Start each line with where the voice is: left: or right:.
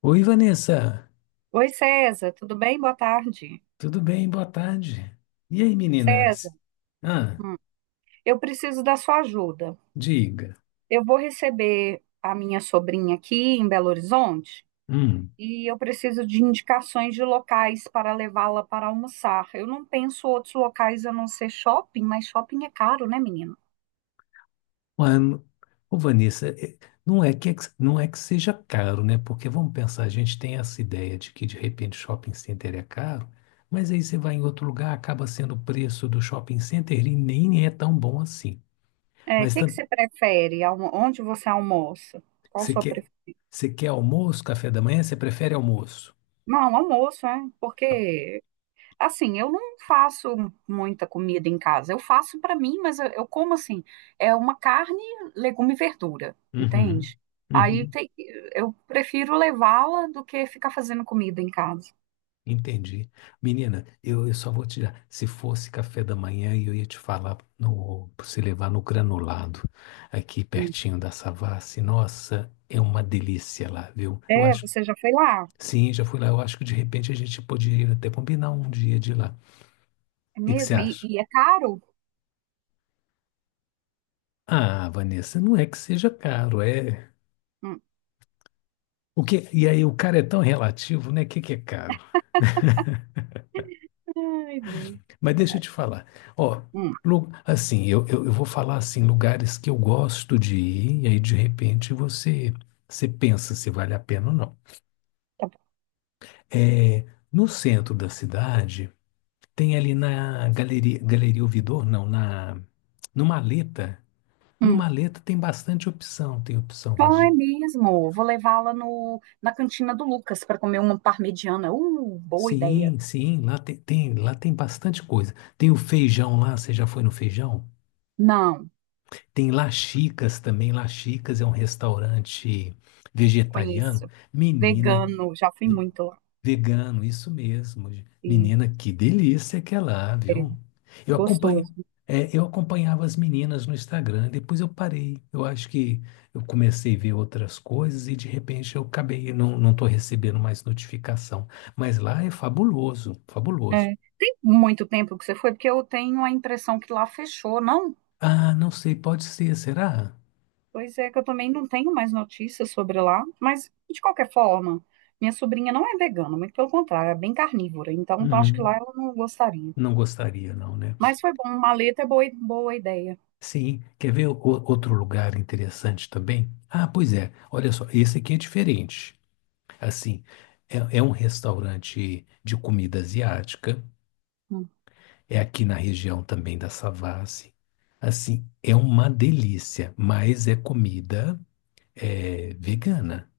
left: Oi, Vanessa,
right: Oi, César, tudo bem? Boa tarde.
left: tudo bem? Boa tarde. E aí,
right: César,
left: meninas? Ah,
right: hum, eu preciso da sua ajuda.
left: diga.
right: Eu vou receber a minha sobrinha aqui em Belo Horizonte
left: Hum,
right: e eu preciso de indicações de locais para levá-la para almoçar. Eu não penso outros locais a não ser shopping, mas shopping é caro, né, menino?
left: ué, n- Vanessa, não é que, é que- não é que seja caro, né? Porque vamos pensar, a gente tem essa ideia de que de repente shopping center é caro, mas aí você vai em outro lugar, acaba sendo o preço do shopping center e nem é tão bom assim.
right: É, o
left: Mas
right: que que
left: tam-
right: você prefere? Onde você almoça? Qual a
left: você
right: sua
left: quer,
right: preferência?
left: você quer almoço, café da manhã? Você prefere almoço?
right: Não, almoço, é, porque assim, eu não faço muita comida em casa. Eu faço para mim, mas eu como assim, é uma carne, legume e verdura,
left: Uhum,
right: entende? Aí
left: uhum.
right: tem- eu prefiro levá-la do que ficar fazendo comida em casa.
left: Entendi. Menina, eu só vou te dar. Se fosse café da manhã, eu ia te falar no, pra você levar no granulado, aqui
right: Hum.
left: pertinho da Savassi. Nossa, é uma delícia lá, viu? Eu
right: É,
left: acho.
right: você já foi lá?
left: Sim, já fui lá. Eu acho que de repente a gente poderia até combinar um dia de ir lá. O
right: É
left: que que você
right: mesmo? E,
left: acha?
right: e é caro?
left: Ah, Vanessa, não é que seja caro, é.
right: Hum.
left: E aí, o cara é tão relativo, né? O que que é caro?
right: Ai, Deus.
left: Mas deixa eu
right: Vai.
left: te falar. Ó,
right: Hum,
left: assim, eu vou falar assim, lugares que eu gosto de ir, e aí de repente você pensa se vale a pena ou não.
right: tá bom.
left: É, no centro da cidade, tem ali na Galeria, Galeria Ouvidor, não, na, no Maleta. No
right: Hum.
left: Maleta tem bastante opção, tem opção
right: Ah, é
left: vagi-
right: mesmo. Vou levá-la no, na cantina do Lucas para comer uma parmegiana. Boa ideia.
left: Sim, sim, lá tem bastante coisa. Tem o feijão lá, você já foi no feijão?
right: Não,
left: Tem Laxicas também. Laxicas é um restaurante vegetariano.
right: conheço.
left: Menina,
right: Vegano, já fui
left: ve-
right: muito lá.
left: vegano, isso mesmo. Menina, que delícia que é lá, viu? Eu acompanho,
right: Gostoso.
left: é, eu acompanhava as meninas no Instagram, depois eu parei. Eu acho que eu comecei a ver outras coisas e de repente eu acabei, não estou recebendo mais notificação. Mas lá é fabuloso, fabuloso.
right: É. Tem muito tempo que você foi, porque eu tenho a impressão que lá fechou, não?
left: Ah, não sei, pode ser, será?
right: Pois é, que eu também não tenho mais notícias sobre lá, mas de qualquer forma, minha sobrinha não é vegana, muito pelo contrário, é bem carnívora, então, acho que lá
left: Uhum.
right: ela não gostaria.
left: Não gostaria, não, né?
right: Mas foi bom, maleta é boa, boa ideia.
left: Sim, outro lugar interessante também? Ah, pois é, olha só, esse aqui é diferente. Assim, é um restaurante de comida asiática,
right: Hum.
left: é aqui na região também da Savassi. Assim, é uma delícia, mas é comida é, vegana.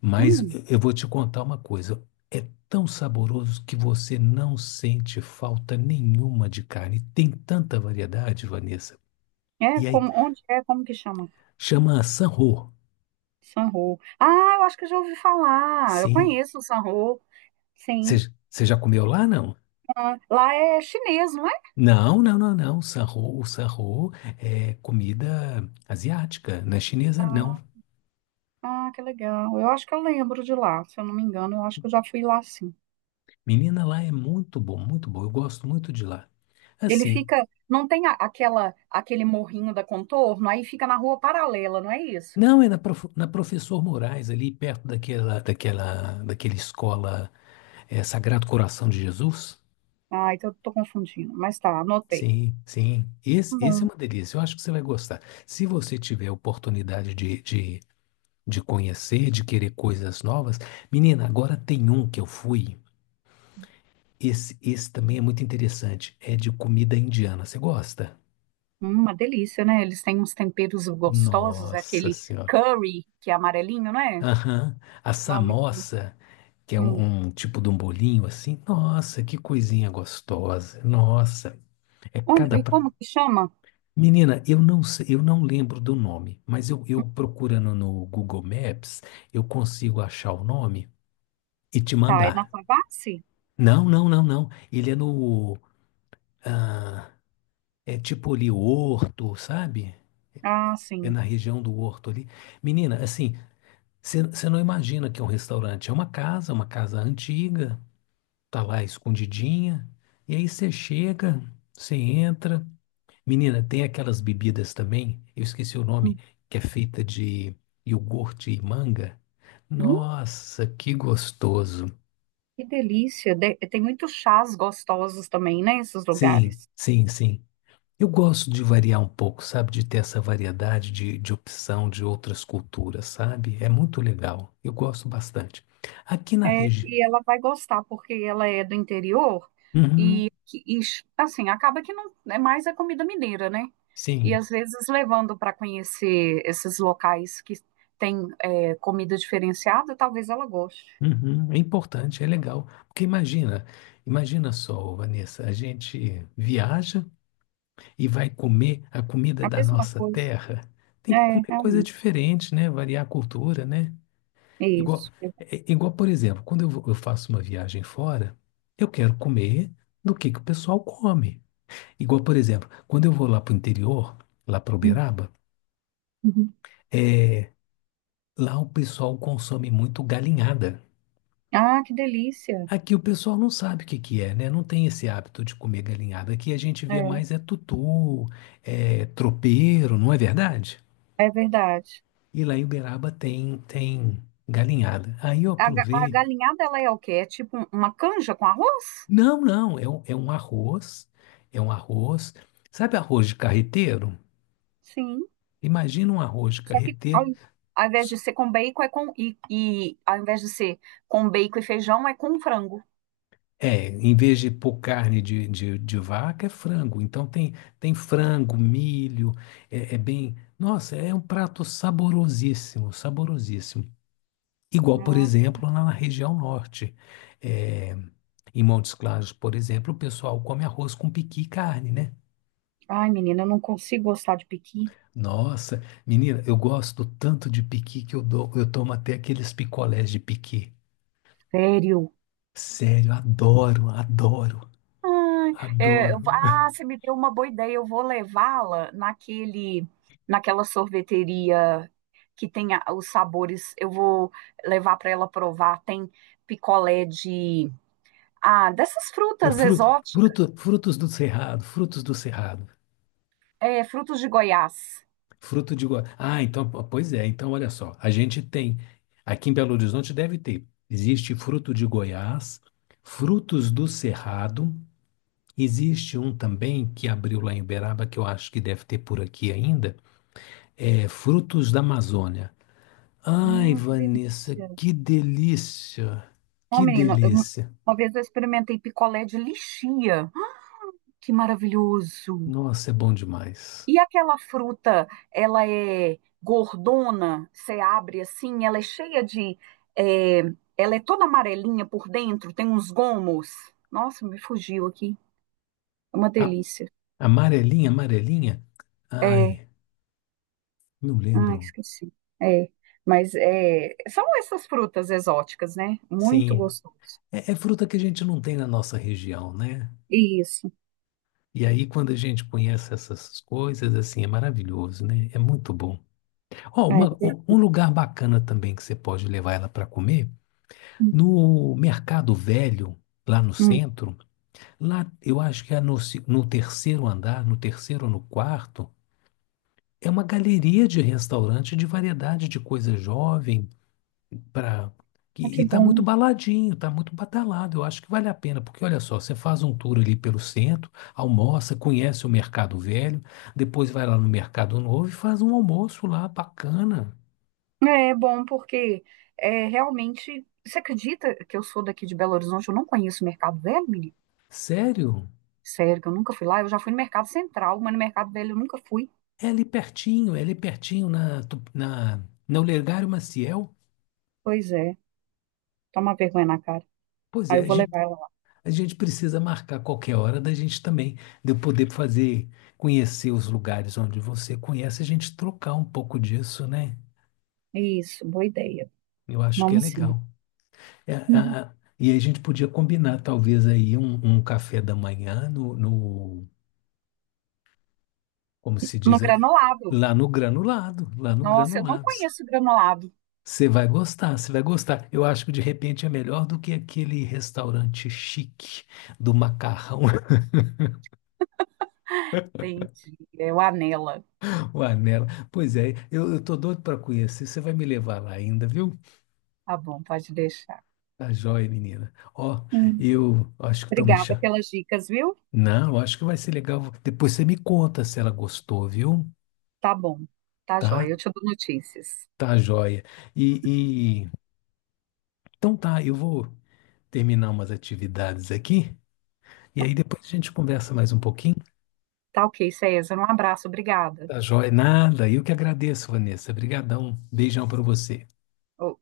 left: Mas
right: Hum.
left: eu vou te contar uma coisa, é tão saboroso que você não sente falta nenhuma de carne. Tem tanta variedade, Vanessa.
right: É,
left: E aí,
right: como, onde é, como que chama?
left: chama Sanho.
right: Sanho. Ah, eu acho que eu já ouvi falar, eu
left: Sim,
right: conheço o Sanho, sim.
left: Você já comeu lá, não?
right: Ah, lá é chinês, não é?
left: Não. Sarro, o sarro é comida asiática, não é chinesa, não.
right: Ah. Ah, que legal. Eu acho que eu lembro de lá, se eu não me engano, eu acho que eu já fui lá sim.
left: Menina, lá é muito bom, muito bom. Eu gosto muito de lá.
right: Ele
left: Assim,
right: fica, não tem a- aquela aquele morrinho da Contorno, aí fica na rua paralela, não é isso?
left: não, é na, na Professor Moraes, ali perto daquela escola é, Sagrado Coração de Jesus.
right: Ah, então eu tô confundindo, mas tá, anotei.
left: Sim, sim. Esse
right: Bom,
left: é uma delícia. Eu acho que você vai gostar. Se você tiver a oportunidade de conhecer, de querer coisas novas, menina, agora tem um que eu fui. Esse também é muito interessante. É de comida indiana. Você gosta?
right: uma delícia, né? Eles têm uns temperos gostosos,
left: Nossa
right: aquele
left: Senhora.
right: curry que é amarelinho, não é?
left: Aham. A
right: Não, muito bom.
left: samosa, que é
right: Hum.
left: um, um tipo de um bolinho assim. Nossa, que coisinha gostosa. Nossa. É
right: Onde,
left: cada.
right: e
left: pra-
right: como que chama?
left: Menina, eu não sei, eu não lembro do nome, mas eu procurando no Google Maps, eu consigo achar o nome e te
right: Tá, é na
left: mandar.
right: Favassi?
left: Não. Ele é no. ah, é tipo ali, Horto, sabe?
right: Ah,
left: É
right: sim.
left: na região do Horto ali. Menina, assim, você não imagina que é um restaurante. É uma casa antiga, tá lá escondidinha. E aí você chega, você entra. Menina, tem aquelas bebidas também, eu esqueci o
right: Hum,
left: nome, que é feita de iogurte e manga.
right: hum,
left: Nossa, que gostoso.
right: que delícia. Tem muitos chás gostosos também, né, esses
left: Sim,
right: lugares.
left: sim, sim. Eu gosto de variar um pouco, sabe? De ter essa variedade de opção de outras culturas, sabe? É muito legal. Eu gosto bastante. Aqui na
right: É,
left: região.
right: e ela vai gostar, porque ela é do interior e,
left: Uhum,
right: e, assim, acaba que não é mais a comida mineira, né? E
left: sim.
right: às vezes levando para conhecer esses locais que tem é, comida diferenciada, talvez ela goste.
left: Uhum, é importante, é legal. Porque imagina, imagina só, Vanessa, a gente viaja e vai comer a comida
right: A
left: da
right: mesma
left: nossa
right: coisa.
left: terra. Tem que
right: É,
left: comer coisa
right: realmente.
left: diferente, né? Variar a cultura, né?
right: É
left: Igual,
right: isso. É.
left: é, igual, por exemplo, eu faço uma viagem fora, eu quero comer do que o pessoal come. Igual, por exemplo, quando eu vou lá para o interior, lá para
right: Hum.
left: Uberaba,
right: Uhum.
left: é, lá o pessoal consome muito galinhada.
right: Ah, que delícia.
left: Aqui o pessoal não sabe o que que é, né? Não tem esse hábito de comer galinhada. Aqui a gente vê
right: É,
left: mais é tutu, é tropeiro, não é verdade?
right: é verdade.
left: E lá em Uberaba tem, tem galinhada. Aí eu
right: A
left: provei.
right: galinhada, ela é o quê? É tipo uma canja com arroz?
left: Não, é um arroz, é um arroz. Sabe arroz de carreteiro?
right: Sim.
left: Imagina um arroz de
right: Só que ao,
left: carreteiro
right: ao invés de ser com bacon, é com. E ao invés de ser com bacon e feijão, é com frango.
left: É, em vez de pôr carne de vaca, é frango. Então tem, tem frango, milho, é, é bem. Nossa, é um prato saborosíssimo, saborosíssimo. Igual, por
right: Ai,
left: exemplo, lá na região norte. É, em Montes Claros, por exemplo, o pessoal come arroz com piqui e carne, né?
right: ai, menina, eu não consigo gostar de pequi.
left: Nossa, menina, eu gosto tanto de piqui que eu dou, eu tomo até aqueles picolés de piqui.
right: Sério.
left: Sério, adoro, adoro,
right: Ai, é,
left: adoro.
right: eu ah, você me deu uma boa ideia. Eu vou levá-la naquele, naquela sorveteria que os sabores. Eu vou levar para ela provar. Tem picolé de. Ah, dessas
left: Eu
right: frutas
left: fruto,
right: exóticas.
left: frutos do cerrado,
right: É, frutos de Goiás.
left: Ah, então, pois é. Então, olha só, a gente tem aqui em Belo Horizonte deve ter. Existe fruto de Goiás, frutos do cerrado. Existe um também que abriu lá em Uberaba que eu acho que deve ter por aqui ainda. É frutos da Amazônia. Ai,
right: Que
left: Vanessa,
right: delícia.
left: que delícia!
right: Ó,
left: Que
right: menina,
left: delícia!
right: uma vez eu experimentei picolé de lichia. Que maravilhoso!
left: Nossa, é bom demais.
right: E aquela fruta, ela é gordona, você abre assim, ela é cheia de. É, ela é toda amarelinha por dentro, tem uns gomos. Nossa, me fugiu aqui. É uma
left: A-
right: delícia.
left: amarelinha, amarelinha.
right: É.
left: Ai. Não
right: Ah,
left: lembro.
right: esqueci. É. Mas é, são essas frutas exóticas, né? Muito
left: Sim,
right: gostoso.
left: é, é fruta que a gente não tem na nossa região, né?
right: Isso.
left: E aí, quando a gente conhece essas coisas, assim, é maravilhoso, né? É muito bom. Ó,
right: É. É.
left: um lugar bacana também que você pode levar ela para comer,
right: Hum,
left: no Mercado Velho, lá no
right: hum.
left: centro, lá eu acho que é no terceiro andar, no terceiro ou no quarto, é uma galeria de restaurante de variedade de coisa jovem, Pra...
right: Ah,
left: E,
right: que
left: e tá muito
right: bom.
left: baladinho, tá muito badalado. Eu acho que vale a pena, porque olha só, você faz um tour ali pelo centro, almoça, conhece o Mercado Velho, depois vai lá no Mercado Novo e faz um almoço lá bacana.
right: É bom porque é, realmente. Você acredita que eu sou daqui de Belo Horizonte? Eu não conheço o Mercado Velho, menino?
left: Sério?
right: Sério, que eu nunca fui lá. Eu já fui no Mercado Central, mas no Mercado Velho eu nunca fui.
left: É ali pertinho na Olegário Maciel.
right: Pois é, toma vergonha na cara.
left: Pois
right: Aí
left: é,
right: eu vou levar ela lá.
left: a gente precisa marcar qualquer hora da gente também, de eu poder fazer, conhecer os lugares onde você conhece, a gente trocar um pouco disso, né?
right: Isso, boa ideia.
left: Eu acho que é
right: Vamos sim.
left: legal. É,
right: Uhum.
left: a- e a gente podia combinar, talvez, aí um café da manhã como se
right: No
left: diz, é,
right: Granolado.
left: lá no granulado, lá no
right: Nossa, eu não
left: granulados.
right: conheço o Granolado.
left: Você vai gostar, você vai gostar. Eu acho que de repente é melhor do que aquele restaurante chique do macarrão,
right: Entendi. É o Anela.
left: o Anela. Pois é, eu tô doido para conhecer. Você vai me levar lá ainda, viu?
right: Tá bom, pode deixar.
left: Tá joia, menina. Ó,
right: Hum.
left: eu acho que estão me
right: Obrigada
left: chamando.
right: pelas dicas, viu?
left: Não, eu acho que vai ser legal. Depois você me conta se ela gostou, viu?
right: Tá bom. Tá joia.
left: Tá?
right: Eu te dou notícias.
left: Tá joia. E, e- então tá, eu vou terminar umas atividades aqui e
right: Tá,
left: aí depois a gente conversa mais um pouquinho.
right: tá ok, César. Um abraço. Obrigada.
left: Tá joia? Nada. Eu que agradeço, Vanessa. Obrigadão. Beijão para você.
right: Oh.